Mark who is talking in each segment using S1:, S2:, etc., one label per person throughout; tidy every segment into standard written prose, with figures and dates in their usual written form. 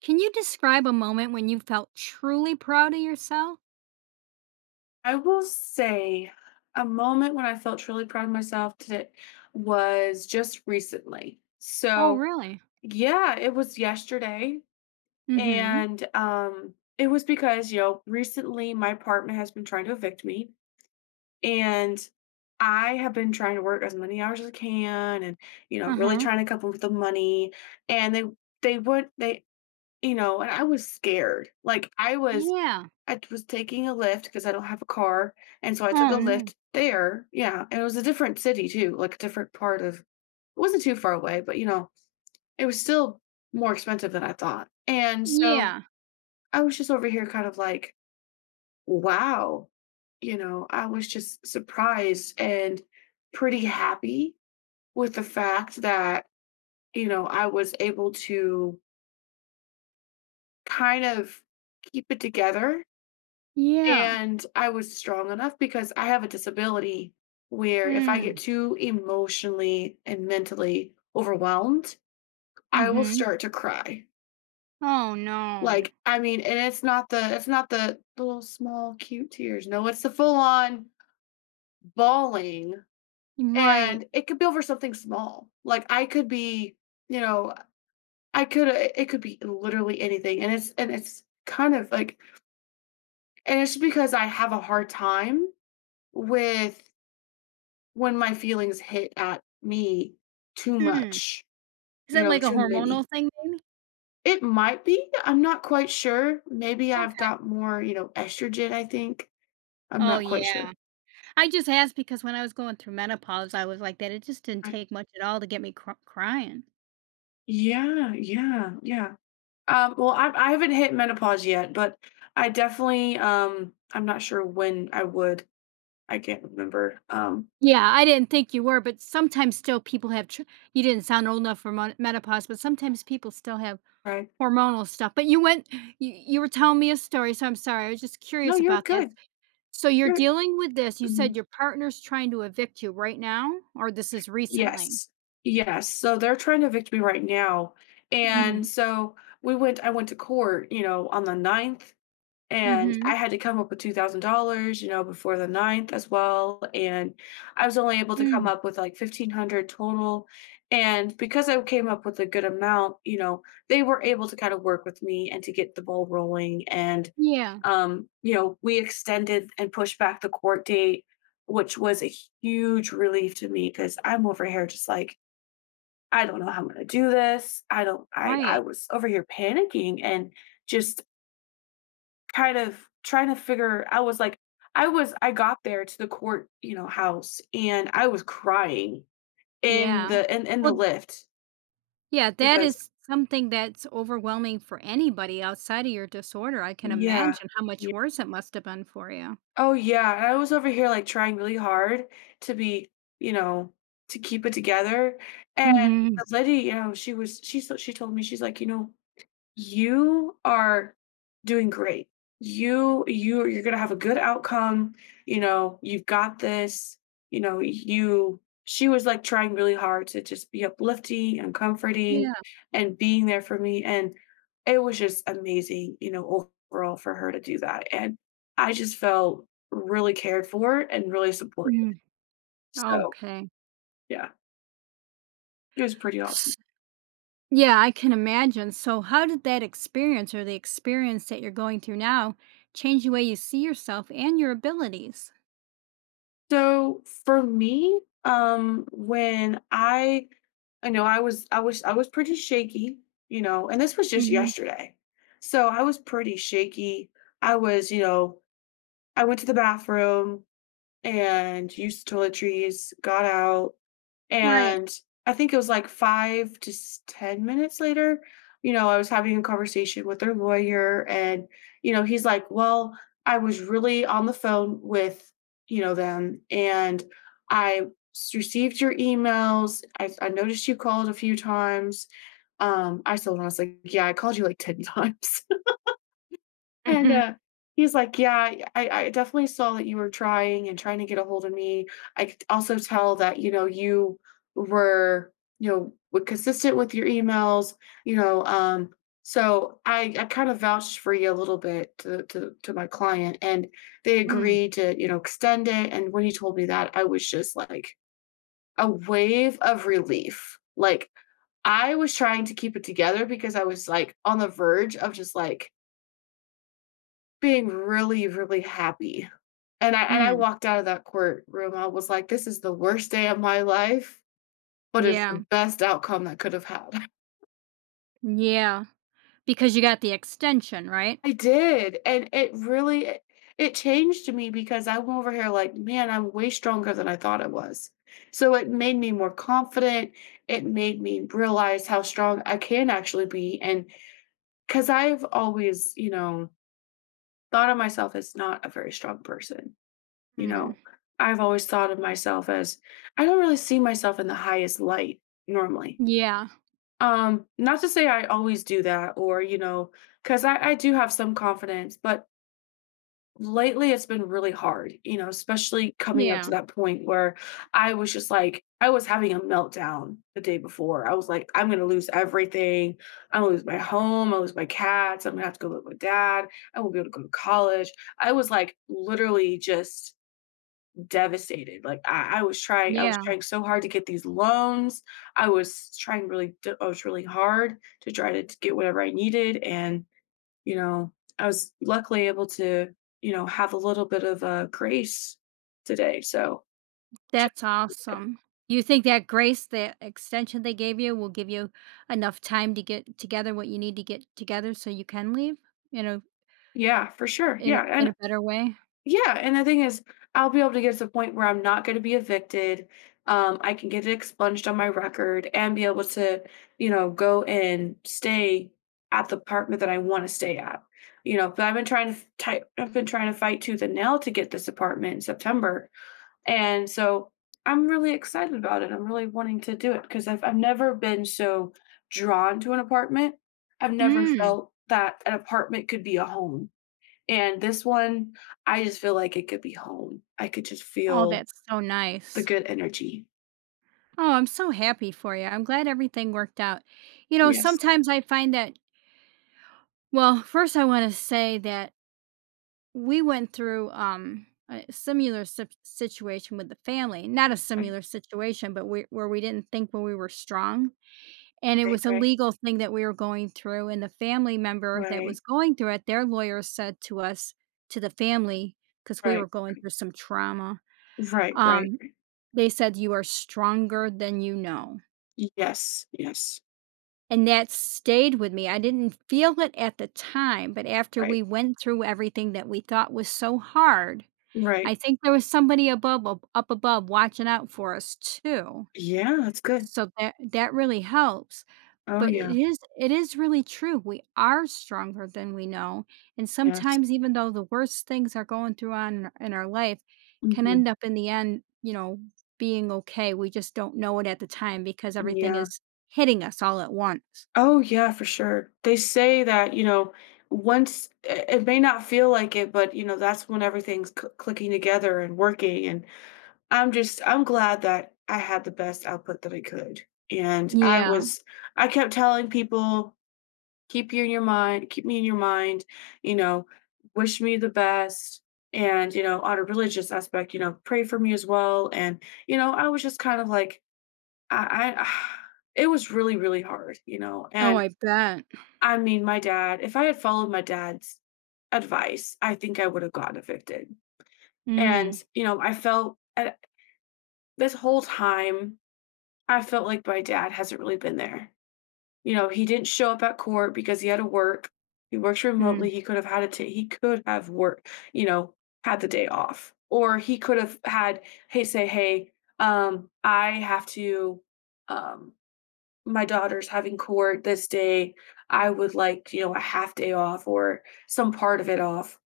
S1: Can you describe a moment when you felt truly proud of yourself?
S2: I will say a moment when I felt truly proud of myself today was just recently.
S1: Oh,
S2: So,
S1: really?
S2: yeah, it was yesterday.
S1: Mhm.
S2: And It was because, you know, recently my apartment has been trying to evict me. And I have been trying to work as many hours as I can and, you know, really
S1: Uh-huh.
S2: trying to come up with the money. And they would, they, You know, and I was scared.
S1: Yeah.
S2: I was taking a lift because I don't have a car, and so I took
S1: Oh,
S2: a
S1: no.
S2: lift there. Yeah, and it was a different city too, like, a different part of it wasn't too far away, but, you know, it was still more expensive than I thought, and so
S1: Yeah.
S2: I was just over here kind of like, "Wow," you know, I was just surprised and pretty happy with the fact that, you know, I was able to kind of keep it together.
S1: Yeah.
S2: And I was strong enough because I have a disability where if I get
S1: Mm.
S2: too emotionally and mentally overwhelmed, I will
S1: Mhm.
S2: start to cry.
S1: Oh, no.
S2: Like, I mean, and it's not the little small cute tears. No, it's the full on bawling.
S1: Right.
S2: And it could be over something small. Like I could be, you know, I could it could be literally anything. And it's kind of like and it's just because I have a hard time with. When my feelings hit at me too
S1: Mm.
S2: much,
S1: Is
S2: you
S1: that
S2: know,
S1: like a
S2: too
S1: hormonal
S2: many.
S1: thing maybe?
S2: It might be, I'm not quite sure. Maybe I've
S1: Okay.
S2: got more, you know, estrogen, I think. I'm
S1: Oh,
S2: not quite
S1: yeah.
S2: sure.
S1: I just asked because when I was going through menopause, I was like that. It just didn't
S2: I,
S1: take much at all to get me cr crying.
S2: yeah, yeah, yeah. Well, I haven't hit menopause yet, but I definitely, I'm not sure when I would. I can't remember,
S1: Yeah, I didn't think you were, but sometimes still people have tr you didn't sound old enough for mon menopause, but sometimes people still have
S2: right.
S1: hormonal stuff, but you went you you were telling me a story, so I'm sorry, I was just
S2: No,
S1: curious
S2: you're
S1: about this.
S2: good.
S1: So you're
S2: You're
S1: dealing with this, you said
S2: mhm.
S1: your partner's trying to evict you right now, or this is recently?
S2: Yes. Yes. So they're trying to evict me right now. And
S1: Mm,
S2: so we went I went to court, you know, on the ninth. And
S1: mhm,
S2: I had to come up with $2,000, you know, before the ninth as well, and I was only able to come
S1: mm,
S2: up with, like, 1,500 total, and because I came up with a good amount, you know, they were able to kinda work with me and to get the ball rolling, and,
S1: yeah,
S2: you know, we extended and pushed back the court date, which was a huge relief to me because 'cause I'm over here just like, "I don't know how I'm gonna do this, I don't." I
S1: right,
S2: was over here panicking and just kind of trying to figure. I was like, I got there to the court, you know, house and I was crying in
S1: yeah.
S2: the in the
S1: Well,
S2: lift
S1: yeah, that
S2: because
S1: is something that's overwhelming for anybody outside of your disorder. I can
S2: yeah.
S1: imagine how much
S2: Yeah.
S1: worse it must have been for you.
S2: Oh, yeah, and I was over here, like, trying really hard to be, you know, to keep it together, and
S1: Mhm,
S2: the lady, you know, she was she so she told me, she's like, "You know, you are doing great. You're going to have a good outcome. You know, you've got this. You know, you" she was like trying really hard to just be uplifting and comforting
S1: yeah,
S2: and being there for me, and it was just amazing, you know, overall for her to do that. And I just felt really cared for and really supported.
S1: mm,
S2: So,
S1: okay.
S2: yeah, it was pretty awesome.
S1: Yeah, I can imagine. So, how did that experience or the experience that you're going through now change the way you see yourself and your abilities?
S2: So for me, I know I was pretty shaky, you know, and this was just
S1: Hmm.
S2: yesterday. So I was pretty shaky. I was, you know, I went to the bathroom and used the toiletries, got out,
S1: Right.
S2: and I think it was like 5 to s- 10 minutes later, you know, I was having a conversation with their lawyer, and you know, he's like, "Well, I was really on the phone with, you know, them and I received your emails. I noticed you called a few times." I told him, I was like, yeah, I called you like 10 times. And,
S1: Hmm.
S2: he's like, "Yeah, I definitely saw that you were trying and trying to get a hold of me. I could also tell that, you know, were, you know, were consistent with your emails, you know, so I kind of vouched for you a little bit to my client, and they
S1: Mm.
S2: agreed to, you know, extend it." And when he told me that, I was just like a wave of relief. Like, I was trying to keep it together because I was, like, on the verge of just, like, being really, really happy, and I
S1: Mm.
S2: walked out of that courtroom, I was like, "This is the worst day of my life, but it's
S1: Yeah.
S2: the best outcome that could have had."
S1: Yeah. Because you got the extension, right?
S2: I did, and it really it it changed me because I went over here like, "Man, I'm way stronger than I thought I was." So it made me more confident, it made me realize how strong I can actually be, and because 'cause I've always, you know, thought of myself as not a very strong person. You
S1: Mm.
S2: know, I've always thought of myself as. I don't really see myself in the highest light normally.
S1: Yeah.
S2: Not to say I always do that or, you know, because I do have some confidence, but lately it's been really hard, you know, especially coming up to
S1: Yeah.
S2: that point where I was just like, I was having a meltdown the day before. I was like, I'm gonna lose everything. I'm gonna lose my home, I lose my cats, I'm gonna have to go live with dad, I won't be able to go to college. I was like literally just devastated. Like I was
S1: Yeah.
S2: trying so hard to get these loans. I was trying really, I was really hard to try to get whatever I needed. And, you know, I was luckily able to, you know, have a little bit of a grace today. So ju-
S1: That's awesome. You think that grace, the extension they gave you, will give you enough time to get together what you need to get together so you can leave in a
S2: yeah, for sure. Yeah.
S1: in
S2: And.
S1: a better way?
S2: Yeah, and the thing is, I'll be able to get to the point where I'm not going to be evicted. I can get it expunged on my record and be able to, you know, go and stay at the apartment that I want to stay at. You know, but I've been trying to I've been trying to fight tooth and nail to get this apartment in September, and so I'm really excited about it. I'm really wanting to do it because I've never been so drawn to an apartment. I've never
S1: Mm.
S2: felt that an apartment could be a home, and this one, I just feel like it could be home. I could just
S1: Oh,
S2: feel
S1: that's so
S2: the
S1: nice.
S2: good energy.
S1: Oh, I'm so happy for you. I'm glad everything worked out. You know,
S2: Yes.
S1: sometimes I find that, well, first I want to say that we went through a situation with the family. Not a
S2: Right,
S1: similar situation, but where we didn't think when we were strong. And it
S2: right,
S1: was a
S2: right,
S1: legal thing that we were going through. And the family member that
S2: right,
S1: was going through it, their lawyer said to us, to the family, because we were
S2: right,
S1: going through some trauma,
S2: right, right.
S1: um, they said, "You are stronger than you know."
S2: Yes, yes,
S1: And that stayed with me. I didn't feel it at the time, but after
S2: right,
S1: we went through everything that we thought was so hard, I
S2: right.
S1: think there was somebody above ab up above watching out for us too.
S2: Yeah, that's good.
S1: So that that really helps.
S2: Oh,
S1: But
S2: yeah,
S1: it is really true. We are stronger than we know, and
S2: yes.
S1: sometimes even though the worst things are going through on in our life can
S2: Hmm.
S1: end up in the end, you know, being okay. We just don't know it at the time because everything
S2: Yeah.
S1: is hitting us all at once.
S2: Oh, yeah, for sure. They say that, you know, once it may not feel like it, but, you know, that's when everything's clicking together and working, and I'm glad that I had the best output that I could, and
S1: Yeah.
S2: I kept telling people, "Keep you in your mind, keep me in your mind," you know, "Wish me the best," and, you know, on a religious aspect, you know, "Pray for me as well," and, you know, I was just kind of like. I it was really, really hard, you know,
S1: Oh,
S2: and,
S1: I bet.
S2: I mean, my dad, if I had followed my dad's advice, I think I would have gotten evicted, and,
S1: Mm,
S2: you know, I felt, this whole time I felt like my dad hasn't really been there. You know, he didn't show up at court because he had to work. He works remotely.
S1: mm.
S2: He could have had a he could have worked, you know, had the day off. Or he could have had, hey, say, hey, I have to um my daughter's having court this day. I would like, you know, a half day off or some part of it off,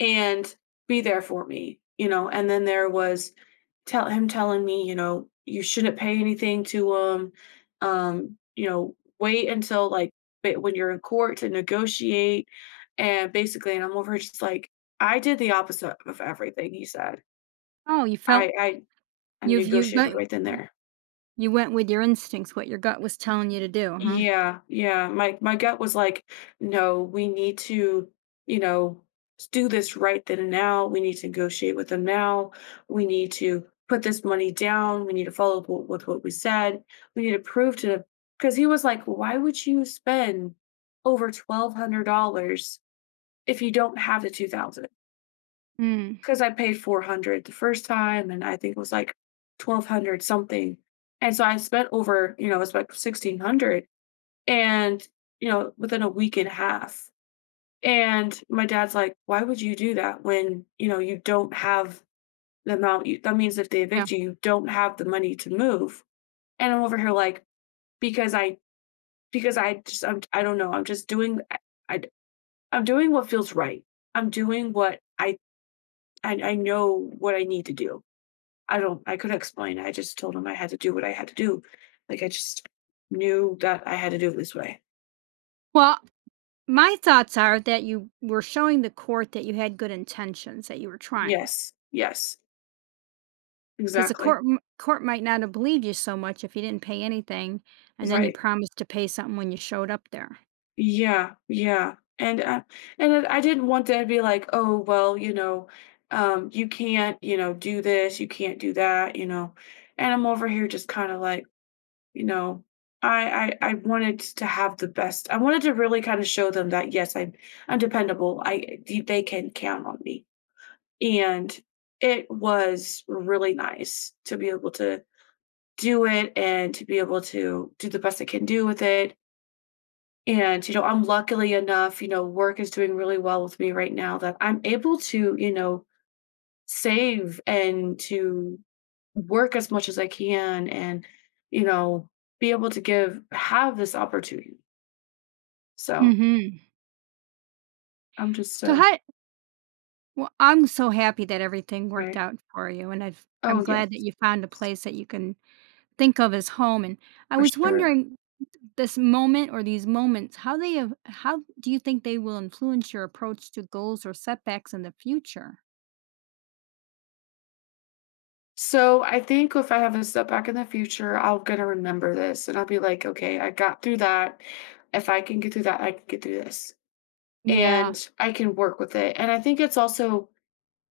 S2: and be there for me, you know. And then there was. Telling me, you know, you shouldn't pay anything to him. You know, wait until like when you're in court to negotiate. And basically, and I'm over here just like, I did the opposite of everything he said.
S1: Oh, you felt
S2: I I, I
S1: you've
S2: negotiated right then there.
S1: you went with your instincts, what your gut was telling you to do, huh?
S2: Yeah, yeah. My gut was like, no, we need to, you know, do this right then and now. We need to negotiate with them now. We need to put this money down. We need to follow up with what we said. We need to prove to them because he was like, why would you spend over $1,200 if you don't have the 2,000?
S1: Mm,
S2: Because I paid 400 the first time, and I think it was like 1,200 something, and so I spent over, it's like 1,600 and within a week and a half. And my dad's like, why would you do that when you know you don't have the amount— that means if they
S1: yeah.
S2: evict you don't have the money to move. And I'm over here like, because i because I just— I'm, I don't know, I'm just doing— I I'm doing what feels right. I'm doing what I— I know what I need to do. I don't— I couldn't explain, I just told him I had to do what I had to do. Like, I just knew that I had to do it this way.
S1: Well, my thoughts are that you were showing the court that you had good intentions, that you were trying.
S2: Yes, yes,
S1: Because the
S2: exactly.
S1: court might not have believed you so much if you didn't pay anything, and then you
S2: Right.
S1: promised to pay something when you showed up there.
S2: Yeah. Yeah. And I didn't want them to be like, oh well, you know, you can't, you know, do this, you can't do that, you know. And I'm over here just kind of like, you know, I— I wanted to have the best. I wanted to really kind of show them that yes, I'm dependable. I— they can count on me. And it was really nice to be able to do it and to be able to do the best I can do with it. And, you know, I'm luckily enough, you know, work is doing really well with me right now that I'm able to, you know, save and to work as much as I can and, you know, be able to give— have this opportunity. So
S1: Hmm.
S2: I'm just—
S1: So
S2: uh
S1: how. Well, I'm so happy that everything worked
S2: right.
S1: out for you, and I'm
S2: Oh yes,
S1: glad that you found a place that you can think of as home, and I
S2: for
S1: was
S2: sure.
S1: wondering this moment or these moments, how do you think they will influence your approach to goals or setbacks in the future?
S2: So I think if I have a setback in the future, I'm gonna remember this and I'll be like, okay, I got through that. If I can get through that, I can get through this.
S1: Yeah.
S2: And I can work with it. And I think it's also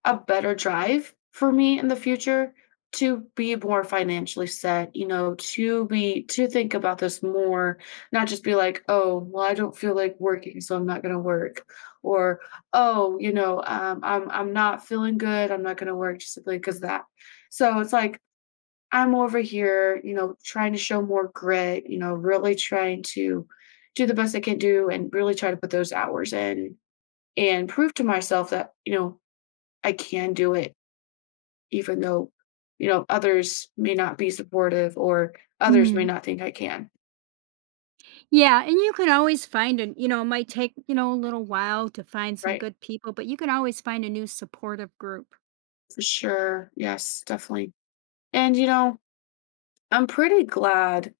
S2: a better drive for me in the future to be more financially set, you know, to be— to think about this more, not just be like, "Oh, well, I don't feel like working, so I'm not gonna work," or, "Oh, you know, I'm not feeling good, I'm not gonna work just simply because that." So it's like I'm over here, you know, trying to show more grit, you know, really trying to do the best I can do and really try to put those hours in and prove to myself that, you know, I can do it even though, you know, others may not be supportive or others may
S1: Mm.
S2: not think I can,
S1: Yeah, and you can always find a, you know, it might take, you know, a little while to find some
S2: right?
S1: good people, but you can always find a new supportive group.
S2: For sure. Yes, definitely. And, you know, I'm pretty glad—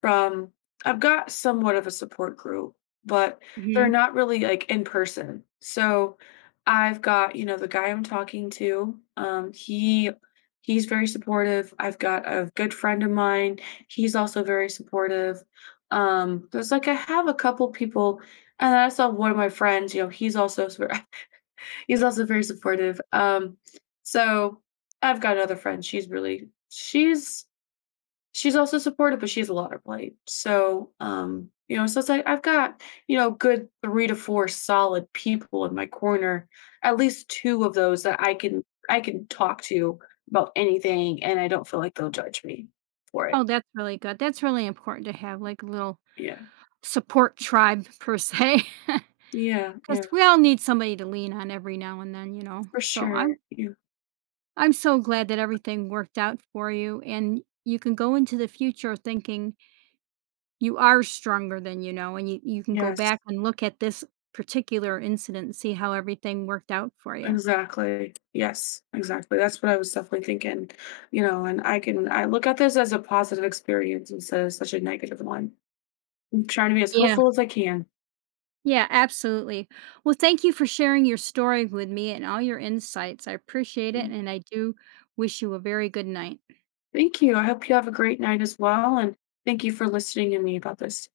S2: from— I've got somewhat of a support group, but they're
S1: Mhm.
S2: not really like in person. So I've got, you know, the guy I'm talking to, he's very supportive. I've got a good friend of mine, he's also very supportive. There's like I have a couple people, and then I saw one of my friends, you know, he's also sup- he's also very supportive. So I've got another friend. She's really— she's also supportive, but she has a lot of plate. So, you know, so it's like I've got, you know, good three to four solid people in my corner, at least two of those that I can talk to about anything, and I don't feel like they'll judge me for
S1: Oh,
S2: it.
S1: that's really good. That's really important to have, like, a little
S2: Yeah.
S1: support tribe per se.
S2: Yeah,
S1: 'Cause
S2: yeah,
S1: we all need somebody to lean on every now and then, you know?
S2: for sure. Yeah.
S1: I'm so glad that everything worked out for you, and you can go into the future thinking you are stronger than you know, and you can go
S2: Yes.
S1: back and look at this particular incident and see how everything worked out for you.
S2: Exactly. Yes, exactly. That's what I was definitely thinking, you know, and I look at this as a positive experience instead of such a negative one. I'm trying to be as
S1: Yeah.
S2: hopeful as I can.
S1: Yeah, absolutely. Well, thank you for sharing your story with me and all your insights. I appreciate it,
S2: Yeah.
S1: and I do wish you a very good night.
S2: Thank you. I hope you have a great night as well. And thank you for listening to me about this.